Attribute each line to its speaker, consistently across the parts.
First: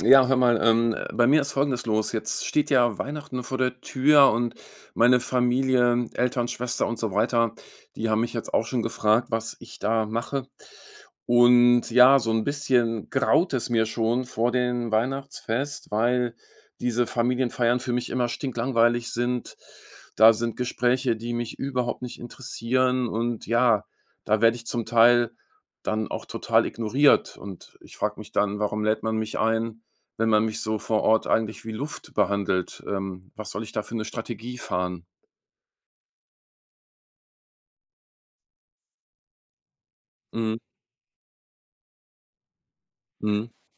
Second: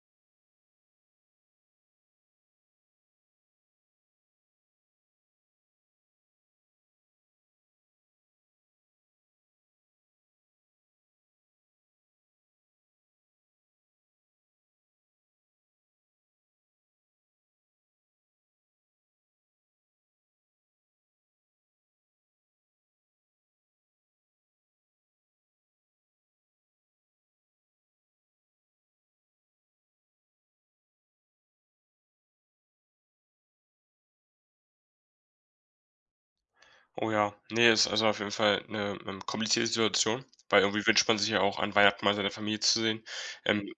Speaker 1: Ja, hör mal, bei mir ist Folgendes los. Jetzt steht ja Weihnachten vor der Tür und meine Familie, Eltern, Schwester und so weiter, die haben mich jetzt auch schon gefragt, was ich da mache. Und ja, so ein bisschen graut es mir schon vor dem Weihnachtsfest, weil diese Familienfeiern für mich immer stinklangweilig sind. Da sind Gespräche, die mich überhaupt nicht interessieren. Und ja, da werde ich zum Teil dann auch total ignoriert. Und ich frage mich dann, warum lädt man mich ein, wenn man mich so vor Ort eigentlich wie Luft behandelt. Was soll ich da für 'ne Strategie fahren?
Speaker 2: Oh ja, nee, ist also auf jeden Fall eine komplizierte Situation,
Speaker 1: Mhm,
Speaker 2: weil irgendwie wünscht man sich ja auch, an Weihnachten mal seine Familie zu sehen.
Speaker 1: mhm.
Speaker 2: Ähm,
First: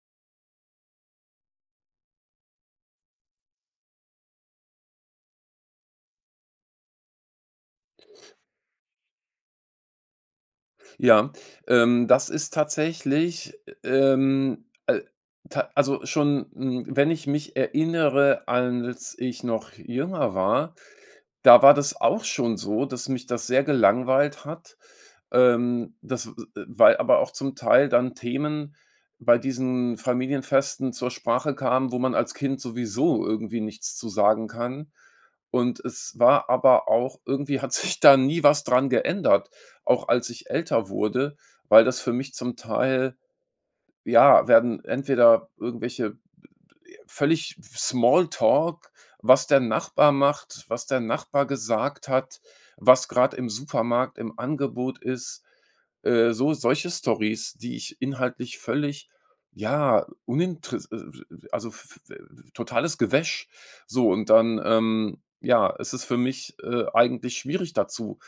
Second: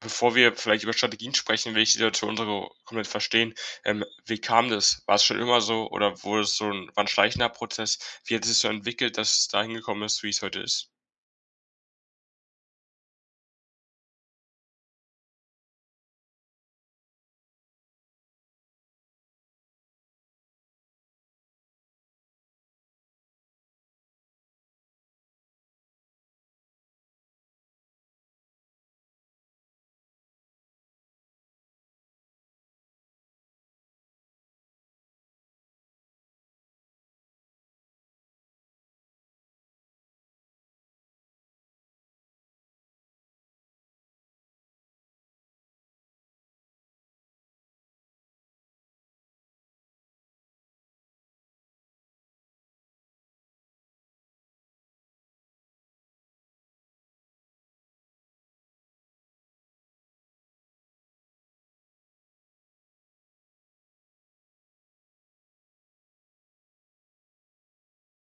Speaker 2: Bevor wir vielleicht über Strategien sprechen, will ich die Situation so komplett verstehen. Wie kam das? War es schon immer so oder wurde es so ein war 'n schleichender Prozess? Wie hat es sich so entwickelt, dass es dahin gekommen ist, wie es heute ist?
Speaker 1: Ja, das ist tatsächlich, ta also schon, wenn ich mich erinnere, als ich noch jünger war. Da war das auch schon so, dass mich das sehr gelangweilt hat. Das Weil aber auch zum Teil dann Themen bei diesen Familienfesten zur Sprache kamen, wo man als Kind sowieso irgendwie nichts zu sagen kann. Und es war aber auch irgendwie hat sich da nie was dran geändert, auch als ich älter wurde, weil das für mich zum Teil, ja, werden entweder irgendwelche völlig Smalltalk, was der Nachbar macht, was der Nachbar gesagt hat, was gerade im Supermarkt im Angebot ist. So solche Stories, die ich inhaltlich völlig, ja, uninteres also f f totales Gewäsch. So und dann, ja, es ist für mich, eigentlich schwierig, dazu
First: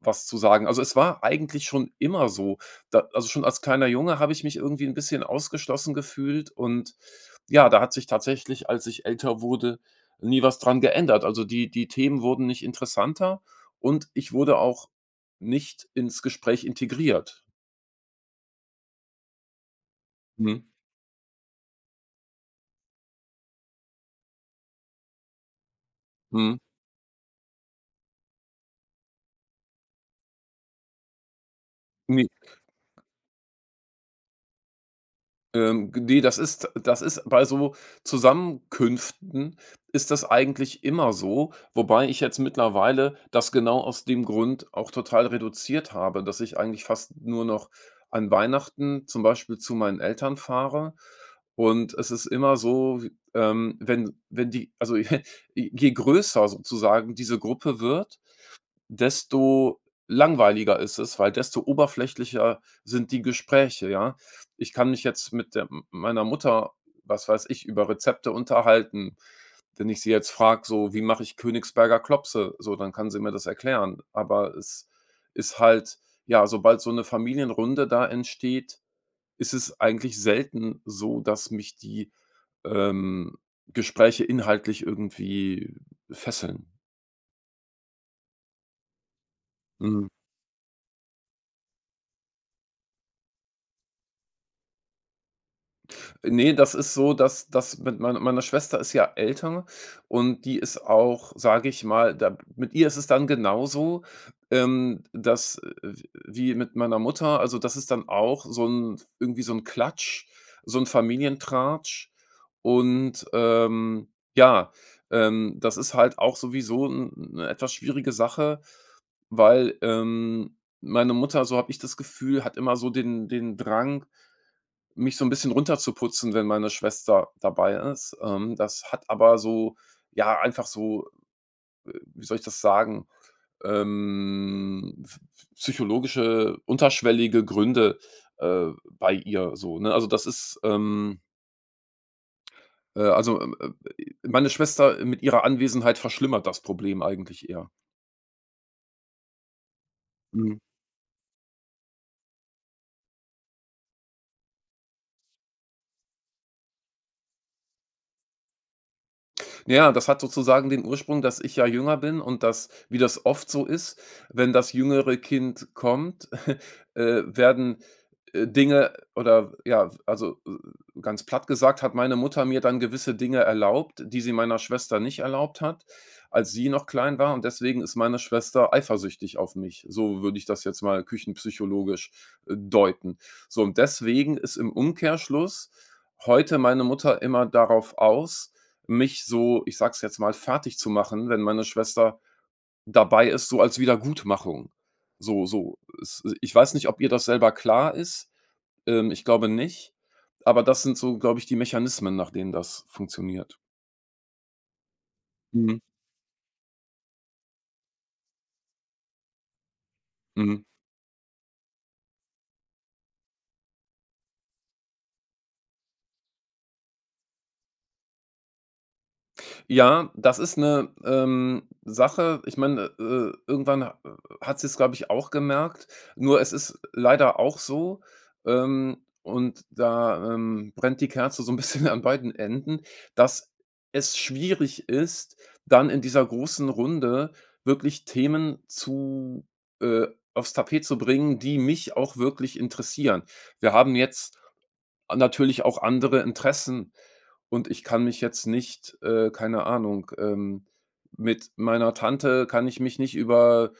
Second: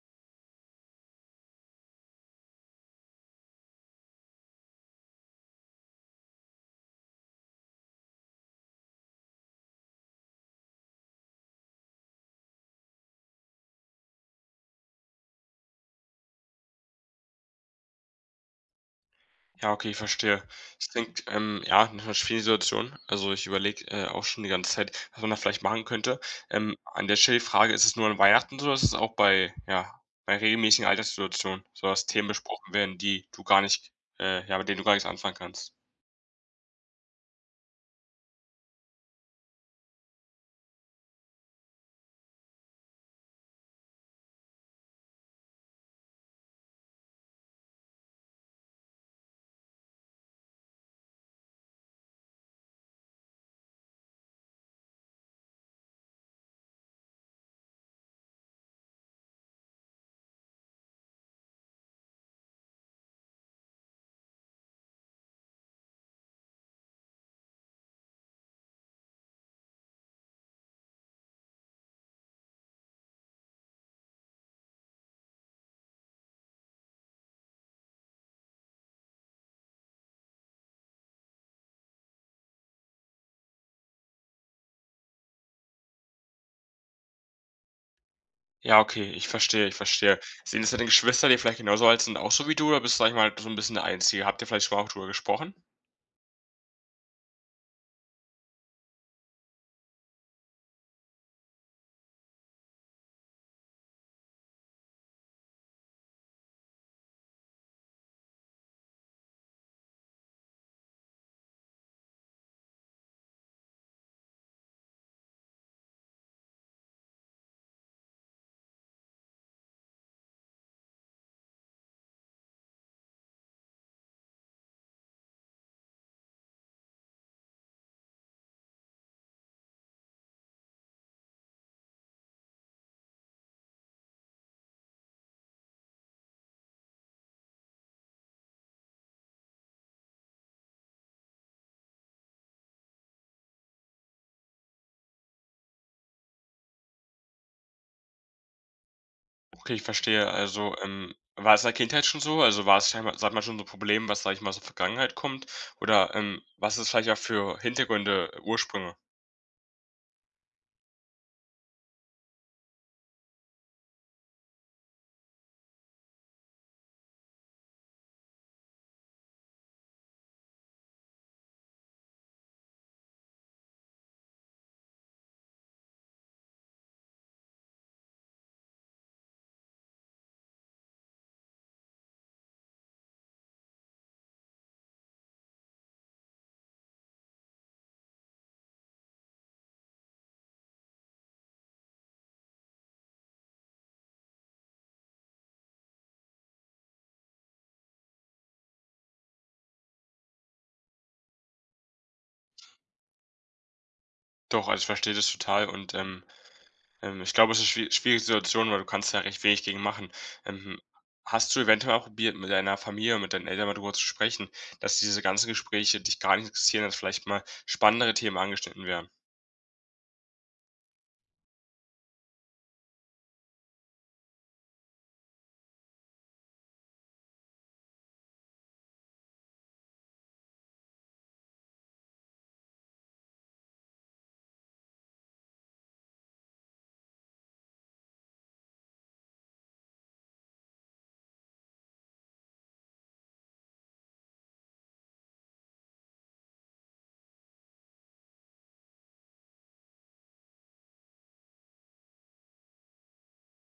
Speaker 1: was zu sagen. Also, es war eigentlich schon immer so. Da also, schon als kleiner Junge habe ich mich irgendwie ein bisschen ausgeschlossen gefühlt, und ja, da hat sich tatsächlich, als ich älter wurde, nie was dran geändert. Also, die Themen wurden nicht interessanter und ich wurde auch nicht ins Gespräch integriert.
Speaker 2: Ja, okay, ich verstehe.
Speaker 1: Mhm,
Speaker 2: Es klingt, ja, 'ne schwierige Situation. Also, ich überlege, auch schon die ganze Zeit, was man da vielleicht machen könnte.
Speaker 1: mhm.
Speaker 2: An der Stelle die Frage, ist es nur an Weihnachten so oder ist es auch bei ja, bei regelmäßigen Alltagssituationen, so dass
Speaker 1: Ne.
Speaker 2: Themen besprochen werden, die du gar nicht, ja, mit denen du gar nichts anfangen kannst?
Speaker 1: G ne, das ist Bei so Zusammenkünften ist das eigentlich immer so, wobei ich jetzt mittlerweile das genau aus dem Grund auch total reduziert habe, dass ich eigentlich fast nur noch an Weihnachten zum Beispiel zu meinen Eltern fahre. Und es ist immer so, w wenn die also je größer sozusagen diese Gruppe wird, desto langweiliger ist es, weil desto oberflächlicher sind die Gespräche, ja? Ich kann mich jetzt mit der meiner Mutter, was weiß ich, über Rezepte unterhalten. Wenn ich sie jetzt frage, so: „Wie mache ich Königsberger Klopse?" So, dann kann sie mir das erklären. Aber es ist halt, ja, sobald so eine Familienrunde da entsteht, ist es eigentlich selten so, dass mich die, ähm, Gespräche inhaltlich irgendwie fesseln.
Speaker 2: Ja, okay, ich verstehe, ich
Speaker 1: Mhm.
Speaker 2: verstehe. Sind es deine Geschwister, die vielleicht genauso alt sind, auch so wie du oder bist du, sage ich mal, so ein bisschen der Einzige? Habt ihr vielleicht schon mal auch drüber gesprochen?
Speaker 1: Ne, das ist so, dass das mit meiner meine Schwester ist ja älter, und die ist auch, sage ich mal, da mit ihr ist es dann genauso, dass w wie mit meiner Mutter, also, das ist dann auch so ein irgendwie so ein Klatsch, so ein Familientratsch, und, ja, das ist halt auch sowieso 'n 'ne etwas schwierige Sache, weil, meine Mutter, so habe ich das Gefühl, hat immer so den Drang, mich so ein bisschen runterzuputzen, wenn meine Schwester dabei ist. Das hat aber so, ja, einfach so, wie soll ich das sagen, ähm, psychologische, unterschwellige Gründe äh, bei ihr so, ne? Äh also, ähm, äh, Meine Schwester mit ihrer Anwesenheit verschlimmert das Problem eigentlich eher.
Speaker 2: Okay, ich verstehe.
Speaker 1: Mhm.
Speaker 2: Also, war es in der Kindheit schon so? Also war es, sag mal, schon so ein Problem, was, sage ich mal, aus der Vergangenheit kommt? Oder, was ist vielleicht auch für Hintergründe, Ursprünge?
Speaker 1: Ja, das hat sozusagen den Ursprung, dass ich ja jünger bin und dass, wie das oft so ist, wenn das jüngere Kind kommt, werden, Dinge oder ja, also, ganz platt gesagt, hat meine Mutter mir dann gewisse Dinge erlaubt, die sie meiner Schwester nicht erlaubt hat, als sie noch klein war. Und deswegen ist meine Schwester eifersüchtig auf mich. So würde ich das jetzt mal küchenpsychologisch deuten. So, und deswegen ist im Umkehrschluss heute meine Mutter immer darauf aus, mich, so ich sag's jetzt mal, fertig zu machen, wenn meine Schwester dabei ist, so als Wiedergutmachung. So so, es ich weiß nicht, ob ihr das selber klar ist, ich glaube nicht, aber das sind so, glaube ich, die Mechanismen, nach denen das funktioniert.
Speaker 2: Doch, also ich verstehe das total
Speaker 1: Mhm,
Speaker 2: und, ich glaube, es ist eine schwierige Situation, weil du kannst da recht wenig gegen machen.
Speaker 1: mhm.
Speaker 2: Ähm, Hast du eventuell auch probiert, mit deiner Familie, mit deinen Eltern mal darüber zu sprechen, dass diese ganzen Gespräche dich gar nicht interessieren, dass vielleicht mal spannendere Themen angeschnitten werden?
Speaker 1: Ja, das ist eine Sache. Ich meine, irgendwann ha hat sie es, glaube ich, auch gemerkt. Nur es ist leider auch so, und da, brennt die Kerze so ein bisschen an beiden Enden, dass es schwierig ist, dann in dieser großen Runde wirklich Themen zu äh, aufs Tapet zu bringen, die mich auch wirklich interessieren. Wir haben jetzt natürlich auch andere Interessen, und ich kann mich jetzt nicht, keine Ahnung, mit meiner Tante kann ich mich nicht über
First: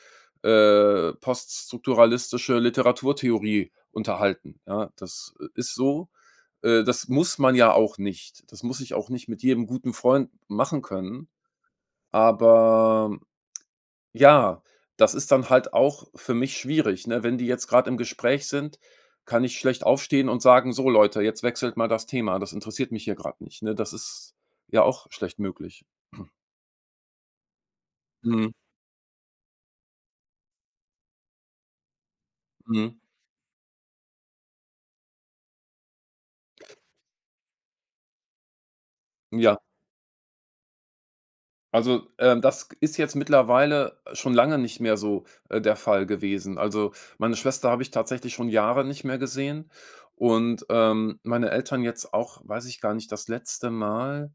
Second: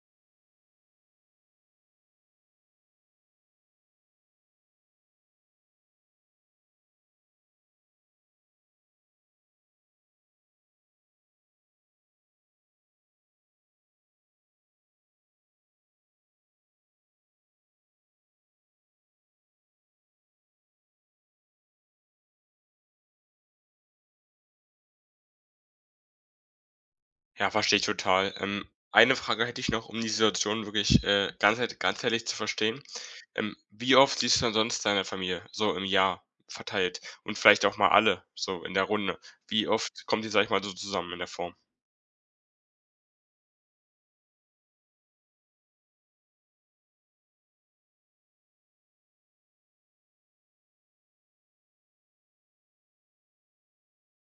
Speaker 1: poststrukturalistische Literaturtheorie unterhalten, ja? Das ist so. Das muss man ja auch nicht. Das muss ich auch nicht mit jedem guten Freund machen können, aber ja, das ist dann halt auch für mich schwierig, ne? Wenn die jetzt gerade im Gespräch sind, kann ich schlecht aufstehen und sagen: „So Leute, jetzt wechselt mal das Thema. Das interessiert mich hier gerade nicht", ne? Das ist ja auch schlecht möglich.
Speaker 2: Ja, verstehe ich total.
Speaker 1: Mhm,
Speaker 2: Eine Frage hätte ich noch, um die Situation wirklich, ganzheitlich zu verstehen.
Speaker 1: mhm.
Speaker 2: Wie oft siehst du denn sonst deine Familie so im Jahr verteilt und vielleicht auch mal alle so in der Runde?
Speaker 1: Ja,
Speaker 2: Wie oft kommt ihr, sag ich mal, so zusammen in der Form?
Speaker 1: also, das ist jetzt mittlerweile schon lange nicht mehr so der Fall gewesen. Also, meine Schwester habe ich tatsächlich schon Jahre nicht mehr gesehen, und meine Eltern jetzt auch, weiß ich gar nicht, das letzte Mal.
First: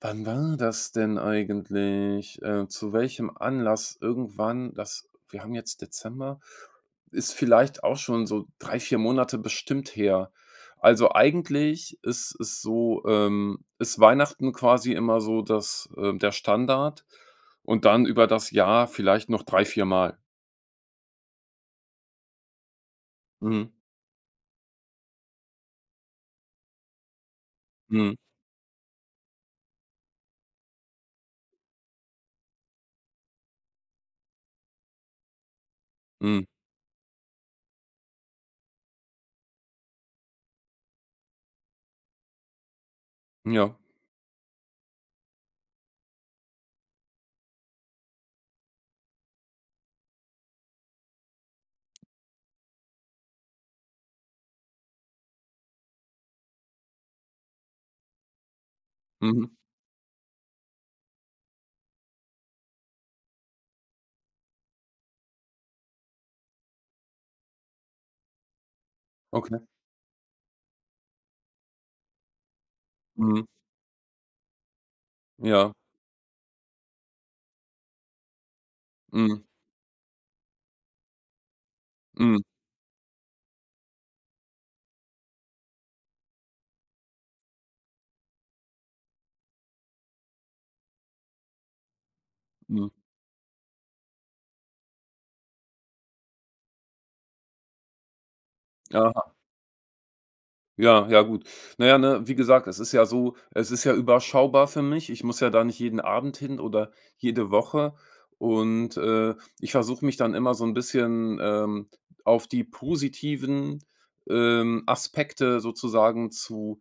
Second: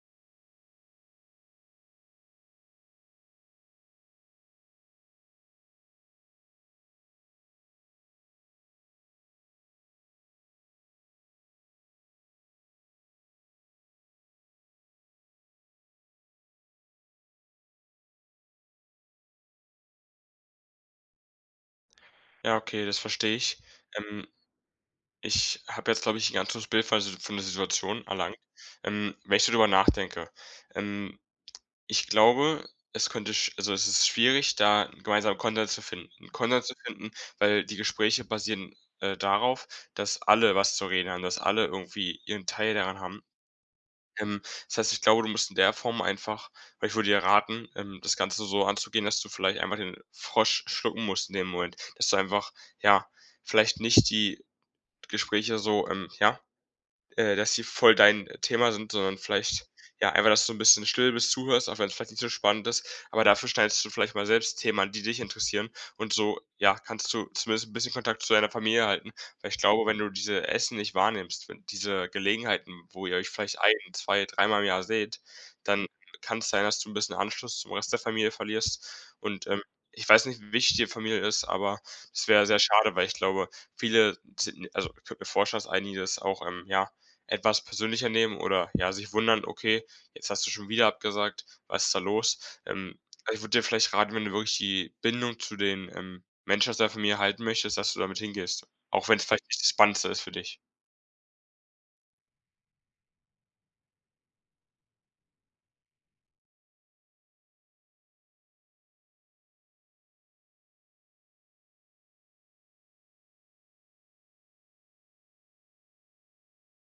Speaker 1: Wann war das denn eigentlich? Zu welchem Anlass irgendwann das. Wir haben jetzt Dezember, ist vielleicht auch schon so 3 4 Monate bestimmt her. Also, eigentlich ist es so, ist Weihnachten quasi immer so das der Standard, und dann über das Jahr vielleicht noch 3 4 Mal.
Speaker 2: Ja, okay, das verstehe ich.
Speaker 1: Mhm,
Speaker 2: Ähm, ich habe jetzt, glaube ich, 'n ganz gutes Bild von der Si von der Situation
Speaker 1: mhm,
Speaker 2: erlangt, wenn ich so drüber nachdenke. Ähm, ich glaube, es könnte sch also, es ist schwierig, da 'n
Speaker 1: mhm,
Speaker 2: Konsens zu finden, weil die Gespräche basieren, darauf, dass alle was zu reden haben, dass alle irgendwie ihren Teil daran haben.
Speaker 1: ja,
Speaker 2: Ähm, das heißt, ich glaube, du musst in der Form einfach weil ich würde dir raten, das Ganze so anzugehen, dass du vielleicht einfach den Frosch schlucken musst in dem Moment, dass du einfach, ja, vielleicht nicht die Gespräche so, dass sie voll dein Thema sind, sondern
Speaker 1: mhm,
Speaker 2: vielleicht, ja, einfach, dass du so ein bisschen still bist, zuhörst, auch wenn es vielleicht nicht so spannend ist, aber dafür schneidest du vielleicht mal selbst Themen an, die dich interessieren und so, ja, kannst du zumindest ein bisschen Kontakt zu deiner Familie halten. Weil
Speaker 1: okay,
Speaker 2: ich glaube, wenn du diese Essen nicht wahrnimmst, wenn diese Gelegenheiten, wo ihr euch
Speaker 1: mhm,
Speaker 2: vielleicht ein zwei dreimal im Jahr seht,
Speaker 1: ja,
Speaker 2: dann kann es sein, dass du ein bisschen Anschluss zum Rest der Familie verlierst
Speaker 1: mhm,
Speaker 2: und, ich weiß nicht, wie wichtig dir Familie ist, aber es
Speaker 1: mhm,
Speaker 2: wäre sehr schade, weil ich glaube, viele sind also, ich könnte mir vorstellen, dass einige das auch, ja, etwas persönlicher nehmen oder, ja, sich wundern: „Okay, jetzt hast du schon wieder abgesagt. Was ist da los?“
Speaker 1: mhm,
Speaker 2: Ähm, also, ich würde dir vielleicht raten, wenn du wirklich die Bindung zu den, Menschen aus deiner Familie halten möchtest, dass du damit hingehst, auch wenn es
Speaker 1: aha.
Speaker 2: vielleicht nicht das Spannendste ist für dich.
Speaker 1: Ja, ja gut. Na ja, ne, wie gesagt, es ist ja überschaubar für mich. Ich muss ja da nicht jeden Abend hin oder jede Woche, und ich versuche mich dann immer so ein bisschen, auf die positiven, Aspekte sozusagen zu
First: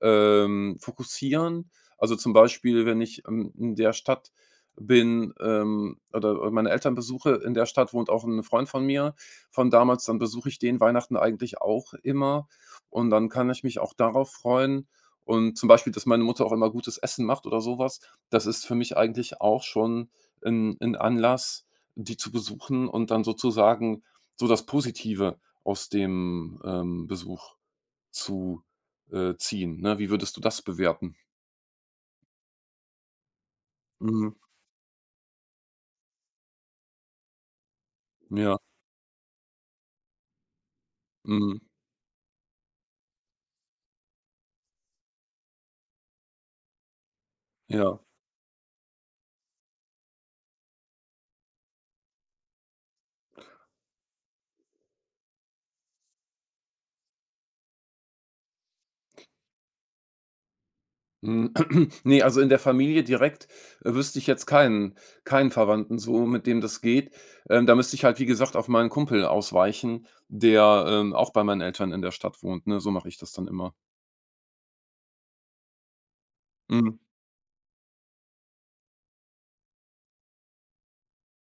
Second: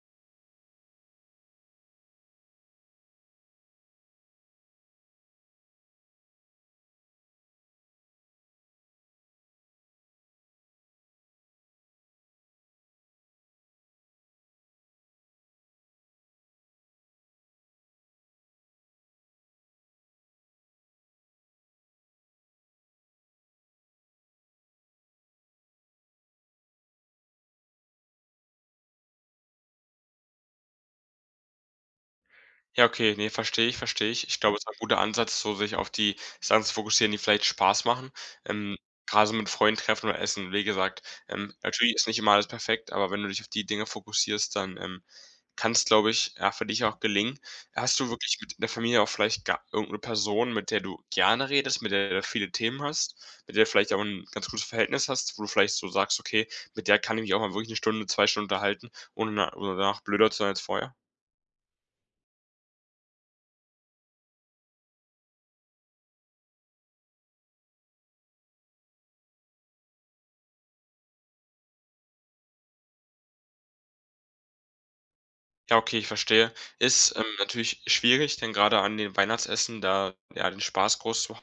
Speaker 1: fokussieren. Also, zum Beispiel, wenn ich, in der Stadt bin, oder meine Eltern besuche, in der Stadt wohnt auch ein Freund von mir von damals, dann besuche ich den Weihnachten eigentlich auch immer. Und dann kann ich mich auch darauf freuen, und zum Beispiel, dass meine Mutter auch immer gutes Essen macht oder sowas, das ist für mich eigentlich auch schon ein 'n Anlass, die zu besuchen und dann sozusagen so das Positive aus dem Besuch zu ziehen, ne? Wie würdest du das bewerten?
Speaker 2: Ja, okay, ne, verstehe ich.
Speaker 1: Mhm.
Speaker 2: Ich glaube, es ist ein guter Ansatz, so sich auf die Sachen zu fokussieren, die vielleicht Spaß machen.
Speaker 1: Ja.
Speaker 2: Ähm, Grade so mit Freunden treffen oder essen, wie gesagt,
Speaker 1: Mhm.
Speaker 2: natürlich ist nicht immer alles perfekt, aber wenn du dich auf die Dinge fokussierst, dann, kann es glaube ich, ja, für dich auch gelingen. Hast
Speaker 1: Ja.
Speaker 2: du wirklich mit der Familie auch vielleicht ga irgend 'ne Person, mit der du gerne redest, mit der du viele Themen hast, mit der du vielleicht auch ein ganz gutes Verhältnis hast, wo du vielleicht so sagst: „Okay, mit der kann ich mich auch mal wirklich eine Stunde, 2 Stunden unterhalten, ohne na oder danach blöder zu sein als vorher?“
Speaker 1: Hm, ne, also in der Familie direkt wüsste ich jetzt keinen Verwandten so, mit dem das geht. Da müsste ich halt, wie gesagt, auf meinen Kumpel ausweichen, der auch bei meinen Eltern in der Stadt wohnt, ne? So mache ich das dann immer.
Speaker 2: Ja, okay, ich verstehe.
Speaker 1: Mhm,
Speaker 2: Ist, natürlich schwierig, denn gerade an den Weihnachtsessen da, ja, den Spaß groß zu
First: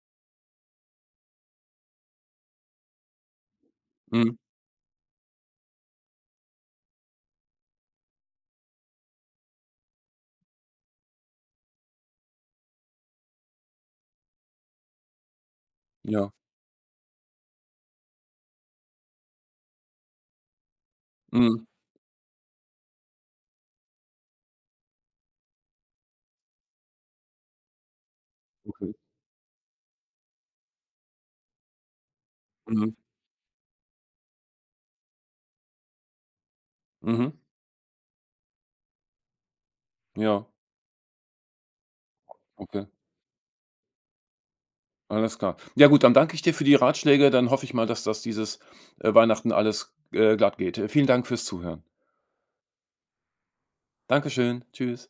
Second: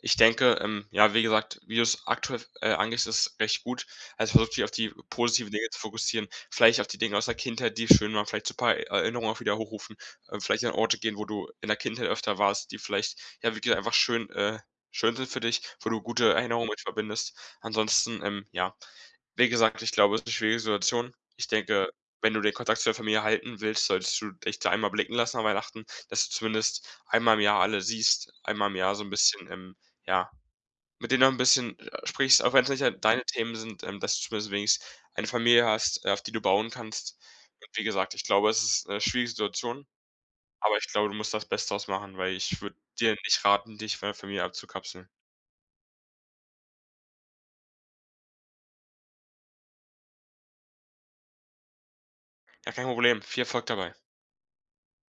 Speaker 2: ich denke, ja, wie gesagt, wie du's aktuell, angehst, ist recht gut.
Speaker 1: mhm,
Speaker 2: Also, versuch dich auf die positiven Dinge zu fokussieren, vielleicht auf die Dinge aus der Kindheit, die schön waren, vielleicht so ein paar Erinnerungen auch wieder hochrufen, vielleicht an Orte gehen, wo du in der Kindheit öfter warst, die vielleicht, ja, schön sind für dich, wo du
Speaker 1: ja,
Speaker 2: gute Erinnerungen mit verbindest. Ansonsten, ja, wie gesagt, ich glaube, es ist 'ne schwierige Situation. Ich
Speaker 1: mhm,
Speaker 2: denke, wenn du den Kontakt zu der Familie halten willst, solltest du dich da einmal blicken lassen an Weihnachten, dass du zumindest einmal im Jahr alle siehst, einmal im
Speaker 1: okay,
Speaker 2: Jahr so ein bisschen, ja, mit denen du ein bisschen, sprichst, auch wenn es nicht
Speaker 1: mhm,
Speaker 2: halt deine Themen sind, dass du zumindest wenigstens eine Familie hast, auf die du bauen kannst.
Speaker 1: mhm,
Speaker 2: Und wie gesagt, ich glaube, es ist 'ne schwierige Situation,
Speaker 1: ja,
Speaker 2: aber ich glaube, du musst das Beste draus machen, weil ich würde
Speaker 1: okay,
Speaker 2: dir nicht raten, dich von der Familie abzukapseln.
Speaker 1: alles klar. Ja gut, dann danke ich dir für die Ratschläge, dann hoffe ich mal, dass das dieses Weihnachten alles glatt geht. Vielen Dank fürs Zuhören.
Speaker 2: Ja, kein Problem. Viel Erfolg dabei.
Speaker 1: Dankeschön. Tschüss.